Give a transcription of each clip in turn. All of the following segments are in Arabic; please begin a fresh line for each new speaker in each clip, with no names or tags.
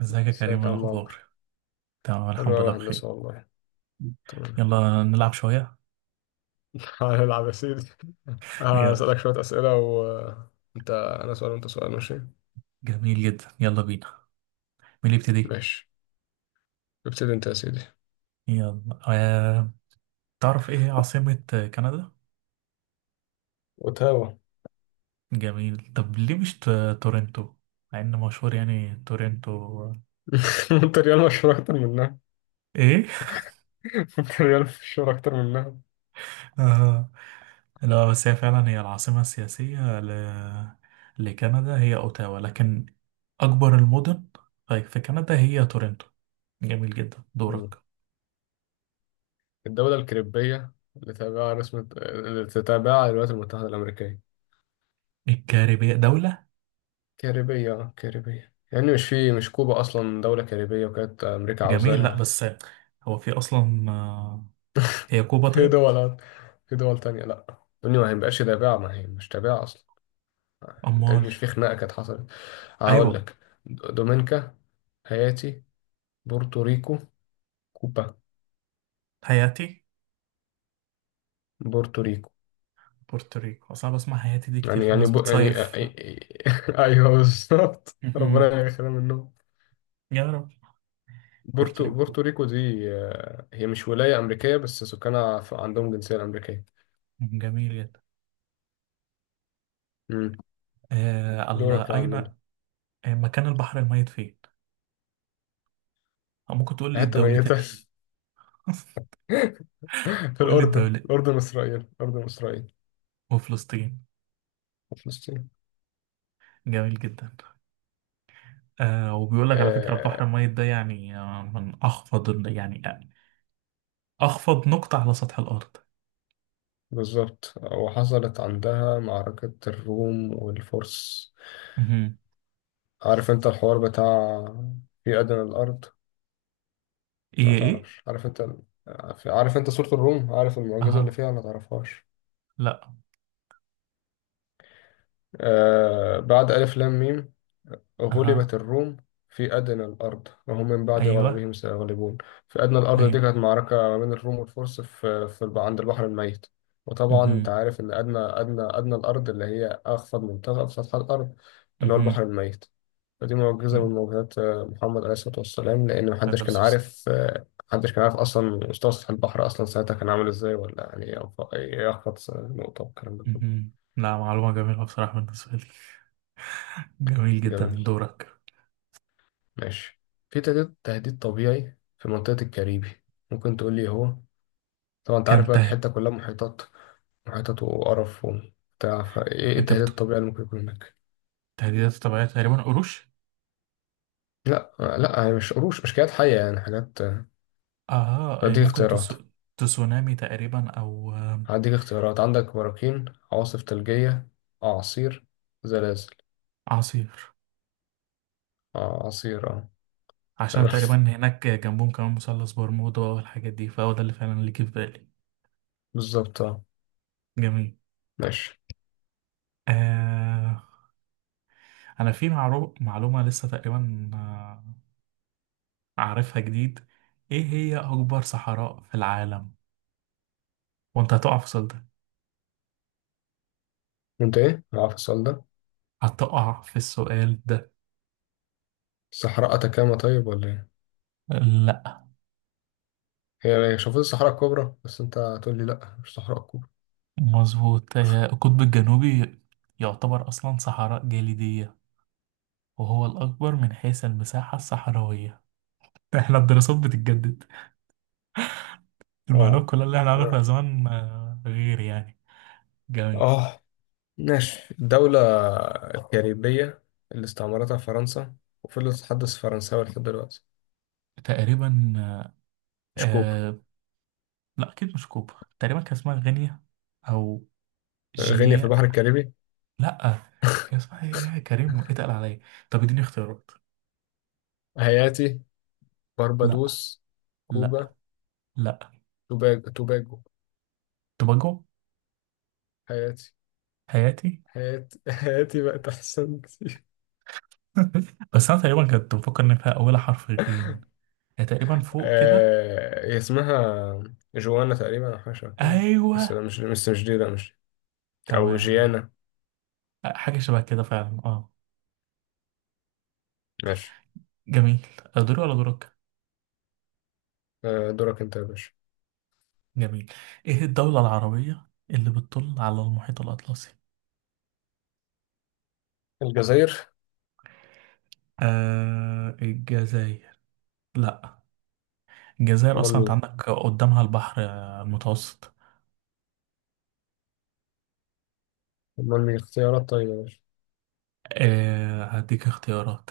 ازيك يا كريم،
ازيك
ايه
يا عم عمرو.
الاخبار؟ تمام،
حلو
الحمد
أوي،
لله
هندسة
بخير.
والله. تمام.
يلا نلعب شويه.
هنلعب يا سيدي.
يلا،
هسألك شوية أسئلة، وأنت أنا سؤال وأنت سؤال، ماشي؟
جميل جدا، يلا بينا. مين اللي يبتدي؟
ماشي. ابتدي أنت يا سيدي.
يلا. تعرف ايه هي عاصمه كندا؟
وتاوة.
جميل. طب ليه مش ت... تورنتو، مع ان مشهور يعني تورنتو.
أنت ريال مشهور أكتر منها.
ايه؟
أنت ريال مشهور أكتر منها.
آه... لا، بس هي فعلا هي العاصمه السياسيه لكندا هي اوتاوا، لكن اكبر المدن في كندا هي تورنتو. جميل جدا،
مم.
دورك.
الدولة الكاريبية اللي تابعها رسم اللي تتابعها الولايات المتحدة الأمريكية؟
الكاريبية دولة.
كاريبية، كاريبية يعني، مش في مش كوبا أصلا دولة كاريبية وكانت أمريكا
جميل، لا
عاوزاها.
بس هو في اصلا هي كوبا؟
في
طيب.
دول في دول تانية، لا الدنيا ما هيبقاش تابعة، ما هي مش تابعة أصلا. أنت إيه،
امال.
مش في خناقة كانت حصلت؟ هقول
ايوه.
لك. دومينيكا. هايتي. بورتوريكو. كوبا.
هايتي.
بورتوريكو.
بورتوريكو، اصل انا بسمع هايتي دي كتير،
يعني
في
يعني
الناس
ب... يعني
بتصيف.
أيوه، بالظبط،
مهم.
ربنا يخلينا منهم.
يا رب.
بورتو
بورتوريكو،
بورتوريكو دي، هي مش ولاية أمريكية بس سكانها عندهم جنسية أمريكية.
جميل جدا.
مم.
الله
دورك يا عم،
اين
نمرة.
مكان البحر الميت فين؟ أو ممكن تقول لي
حتة ميتة.
الدولتين؟
في
قول لي
الأردن
الدولة.
الأردن إسرائيل. الأردن، إسرائيل،
وفلسطين.
وفلسطين.
جميل جدا. آه، وبيقول لك على فكرة
آه
البحر الميت ده يعني، يعني اخفض نقطة على سطح الارض.
بالظبط، وحصلت عندها معركة الروم والفرس.
مهم.
عارف انت الحوار بتاع في أدنى الأرض. ما
ايه، ايه.
تعرفش؟ عارف انت سورة الروم؟ عارف المعجزة اللي
اها.
فيها؟ ما تعرفهاش؟
لا.
بعد ألف لام ميم،
اها.
غلبت الروم، في أدنى الأرض وهم من بعد
ايوه.
غلبهم سيغلبون. في أدنى الأرض دي
ايوه.
كانت معركة ما بين الروم والفرس عند البحر الميت. وطبعا
اها.
أنت عارف إن أدنى الأرض اللي هي أخفض منطقة في سطح الأرض، اللي هو
اها.
البحر الميت. فدي معجزة من معجزات محمد عليه الصلاة والسلام، لأن
هذا
محدش كان
الصوص.
عارف. محدش كان عارف أصلا مستوى سطح البحر، أصلا ساعتها كان عامل إزاي، ولا يعني يخفض نقطة، والكلام ده كله.
اها. لا، معلومة جميلة بصراحة بالنسبة لي. جميل جدا، من
جميل.
دورك.
ماشي. في تهديد طبيعي في منطقة الكاريبي، ممكن تقول لي إيه هو؟ طبعا انت عارف
كان
بقى
تهد
الحتة كلها محيطات. محيطات وقرف وبتاع، فايه إيه
انت
التهديد
بتقول
الطبيعي اللي ممكن يكون هناك؟
تهديدات طبيعية؟ تقريبا قروش.
لا، لا، هي مش قروش، مش كائنات حية، يعني حاجات.
اه إيه،
هديك اختيارات.
تسونامي تقريبا، او
هديك اختيارات، عندك براكين، عواصف ثلجية، أعاصير، زلازل.
اعاصير،
أعاصير، اه.
عشان
تمام.
تقريبا هناك جنبهم كمان مثلث برمودا والحاجات دي، فهو ده اللي فعلا اللي جه في بالي.
بالظبط، اه.
جميل.
ماشي.
آه... انا في معلومة لسه تقريبا أعرفها جديد. إيه هي أكبر صحراء في العالم؟ وأنت هتقع في السؤال ده،
وانت ايه؟ عارف السؤال ده؟
هتقع في السؤال ده.
الصحراء أتاكاما، طيب ولا ايه؟
لأ،
هي، شوفوا، الصحراء الكبرى، بس انت هتقول لي لا مش الصحراء الكبرى.
مظبوط. القطب الجنوبي يعتبر أصلا صحراء جليدية، وهو الأكبر من حيث المساحة الصحراوية. إحنا الدراسات بتتجدد،
اه.
المعلومات كلها اللي إحنا عارفها
آه.
زمان غير يعني. جميل.
آه. ماشي، دولة كاريبية اللي استعمرتها فرنسا، وفضلت تتحدث فرنساوي لحد دلوقتي.
تقريبا آه.
مش كوبا.
آه، لأ، أكيد مش كوبا. تقريبا كان اسمها غينيا، أو
غينيا في
جي.
البحر الكاريبي؟
لا. كان اسمها ايه يا كريم؟ اتقل عليا، طب اديني اختيارات.
هايتي.
لا.
باربادوس.
لا.
كوبا.
لا.
توباجو.
توباجو.
هايتي.
حياتي.
هايتي. هايتي بقت أحسن كتير.
بس انا تقريبا كنت بفكر ان فيها اولها حرف غين، هي تقريبا فوق كده.
هي اسمها جوانا تقريبا، أو حاجة شبه كده. بس
ايوه.
لا، مش بس مش دي، لا مش دي. أو
تمام.
جيانا.
حاجه شبه كده فعلا، اه.
ماشي.
جميل. دوري ولا دورك؟
دورك أنت يا باشا.
جميل. ايه الدوله العربيه اللي بتطل على المحيط الاطلسي؟
الجزائر.
آه، الجزائر؟ لا، الجزائر
أمال
اصلا انت
مين؟
عندك قدامها البحر المتوسط.
أمال مين؟ اختيارات طيبة يا باشا.
آه، هديك اختيارات،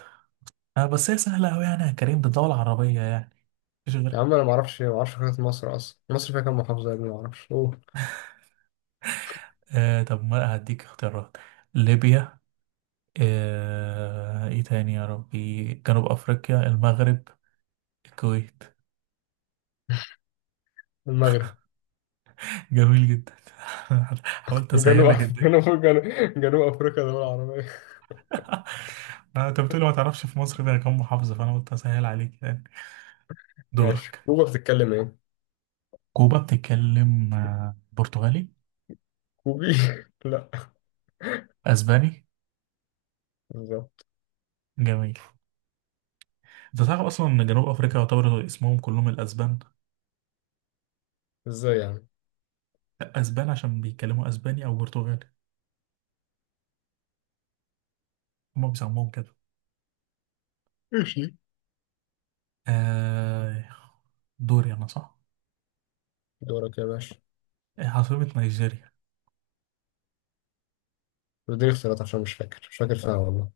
آه بس هي سهلة أوي يعني يا كريم، ده دولة عربية يعني، مفيش
يا
غيرها.
عم، انا ما اعرفش خريطة مصر، اصلا مصر فيها كام محافظة يا ابني، ما اعرفش، اوه.
آه، طب ما هديك اختيارات: ليبيا، آه إيه تاني يا ربي، جنوب أفريقيا، المغرب، الكويت.
المغرب.
جميل جدا، حاولت
جنوب.
أسهل لك الدنيا.
جنوب افريقيا دولة عربية؟
ما أنت بتقولي ما تعرفش في مصر فيها كام محافظة، فأنا قلت أسهل عليك يعني.
ماشي،
دورك.
كوبا بتتكلم ايه؟
كوبا بتتكلم برتغالي؟
كوبي؟ لا.
أسباني.
بالظبط.
جميل. أنت تعرف أصلا إن جنوب أفريقيا يعتبر اسمهم كلهم الأسبان؟
ازاي يعني؟
أسبان عشان بيتكلموا أسباني أو برتغالي، هما بيسموه كده.
ماشي.
آه، دوري أنا، صح؟
دورك يا باشا.
عاصمة نيجيريا؟
اديني اختيارات عشان مش فاكر فيها والله.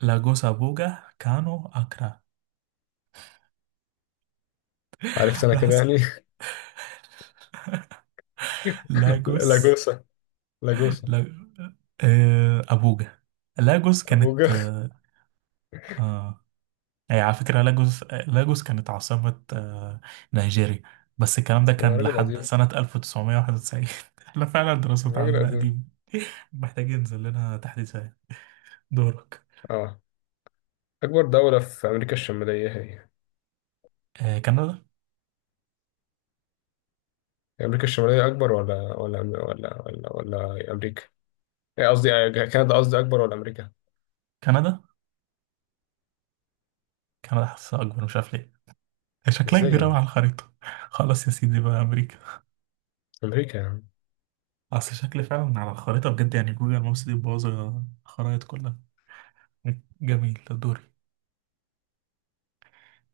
لاجوس، أبوجا، كانو، أكرا.
عرفت انا
أنا
كده
حاسس
يعني.
لاجوس.
لاجوسا. لاجوسا.
لا... آه، أبوجا. لاجوس كانت
ابوجا.
آه، آه، هي على فكرة لاجوس، كانت عاصمة آه نيجيريا، بس الكلام ده
انا
كان
راجل
لحد
قديم.
سنة 1991. احنا فعلا
أنا
دراستنا
راجل
عندنا قديمة.
قديم.
محتاجين ينزل لنا تحديثات. دورك.
اه. اكبر دولة في امريكا الشمالية هي إيه؟
آه كندا.
امريكا الشمالية اكبر، ولا ولا امريكا. إيه قصدي، كندا قصدي، أكبر ولا أمريكا؟
كندا، كندا حاسسها أكبر، مش عارف ليه، شكلها
إزاي
كبير
يا
أوي على
ابني؟
الخريطة. خلاص يا سيدي بقى أمريكا.
أمريكا يا عم.
أصل شكل فعلا على الخريطة بجد يعني، جوجل مابس دي باظة، الخرايط كلها. جميل، ده دوري.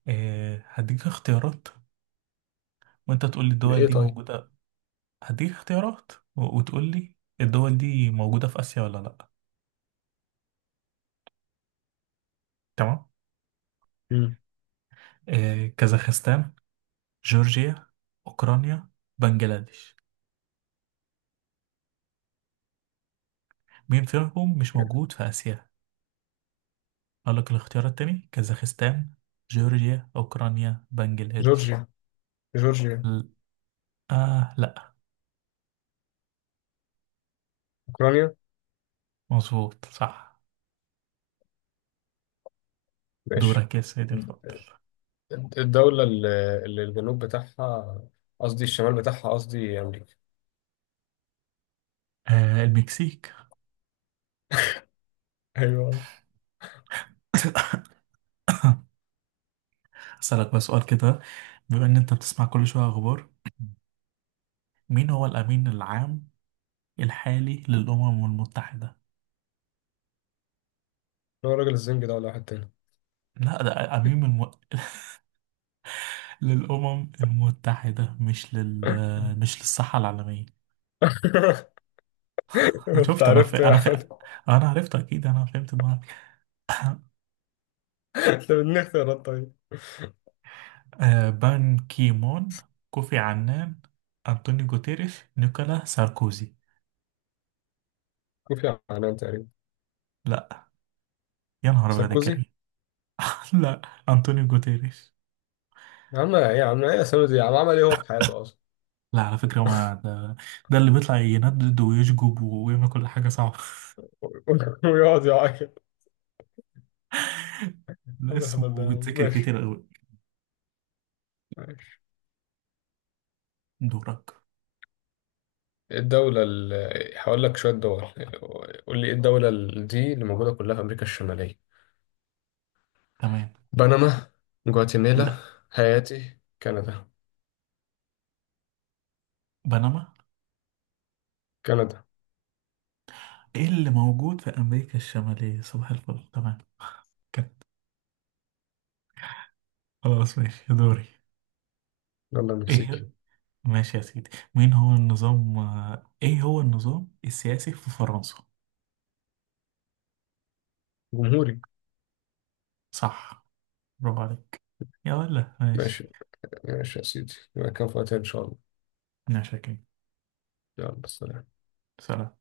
أه هديك اختيارات، وأنت تقول لي الدول
بإيه
دي
طيب؟
موجودة. وتقول لي الدول دي موجودة في آسيا ولا لأ. تمام.
مم.
أه، كازاخستان، جورجيا، أوكرانيا، بنجلاديش. مين فيهم مش موجود في آسيا؟ أقول لك الاختيارات تاني: كازاخستان، جورجيا، أوكرانيا، بنجلاديش.
جورجيا. جورجيا.
ل- آه لا،
أوكرانيا.
مظبوط، صح.
ماشي.
دورك يا سيدي الفاضل.
الدولة اللي الجنوب بتاعها، قصدي الشمال بتاعها، قصدي أمريكا.
آه، المكسيك.
أيوه.
أسألك بقى سؤال كده، بما إن أنت بتسمع كل شوية أخبار، مين هو الأمين العام الحالي للأمم المتحدة؟
هو راجل الزنج ده ولا واحد تاني؟
لا، للأمم المتحدة، مش لل، مش للصحة العالمية.
أنت
شفت أنا في...
عرفت
أنا في...
يعني.
أنا عرفت أكيد، أنا فهمت دماغك.
أنت بدني اختيارات طيب.
آه، بان كيمون، كوفي عنان، أنطونيو جوتيريش، نيكولا ساركوزي.
كوفي عنان تقريبا.
لا. يا نهار أبيض يا
ساركوزي.
كريم. لا. أنطونيو جوتيريش.
يا عم إيه، يا سامي دي، يا عم عمل إيه هو في حياته أصلا؟
لا على فكرة، ما ده, ده اللي بيطلع يندد ويشجب ويعمل كل حاجة صعبة.
ويقعد يعاقب.
لا،
عم الهبل ده
اسمه
يا عم،
بيتذكر
ماشي.
كتير أوي.
ماشي.
دورك.
الدولة ال... هقول لك شوية دول. قول لي ايه الدولة دي، اللي موجودة كلها في أمريكا الشمالية؟
تمام.
بنما. جواتيمالا.
لا.
هايتي، كندا.
بنما.
كندا.
ايه اللي موجود في أمريكا الشمالية؟ صباح الفل، تمام. كت. خلاص، ماشي، دوري.
يلا المكسيكي.
ايه؟ ماشي يا سيدي. مين هو النظام ايه هو النظام السياسي في فرنسا؟
جمهوري.
صح، برافو عليك يا ولا. ماشي.
ماشي. ماشي يا سيدي، يبقى كفاية إن شاء الله.
انا شاكين.
يلا سلام.
سلام.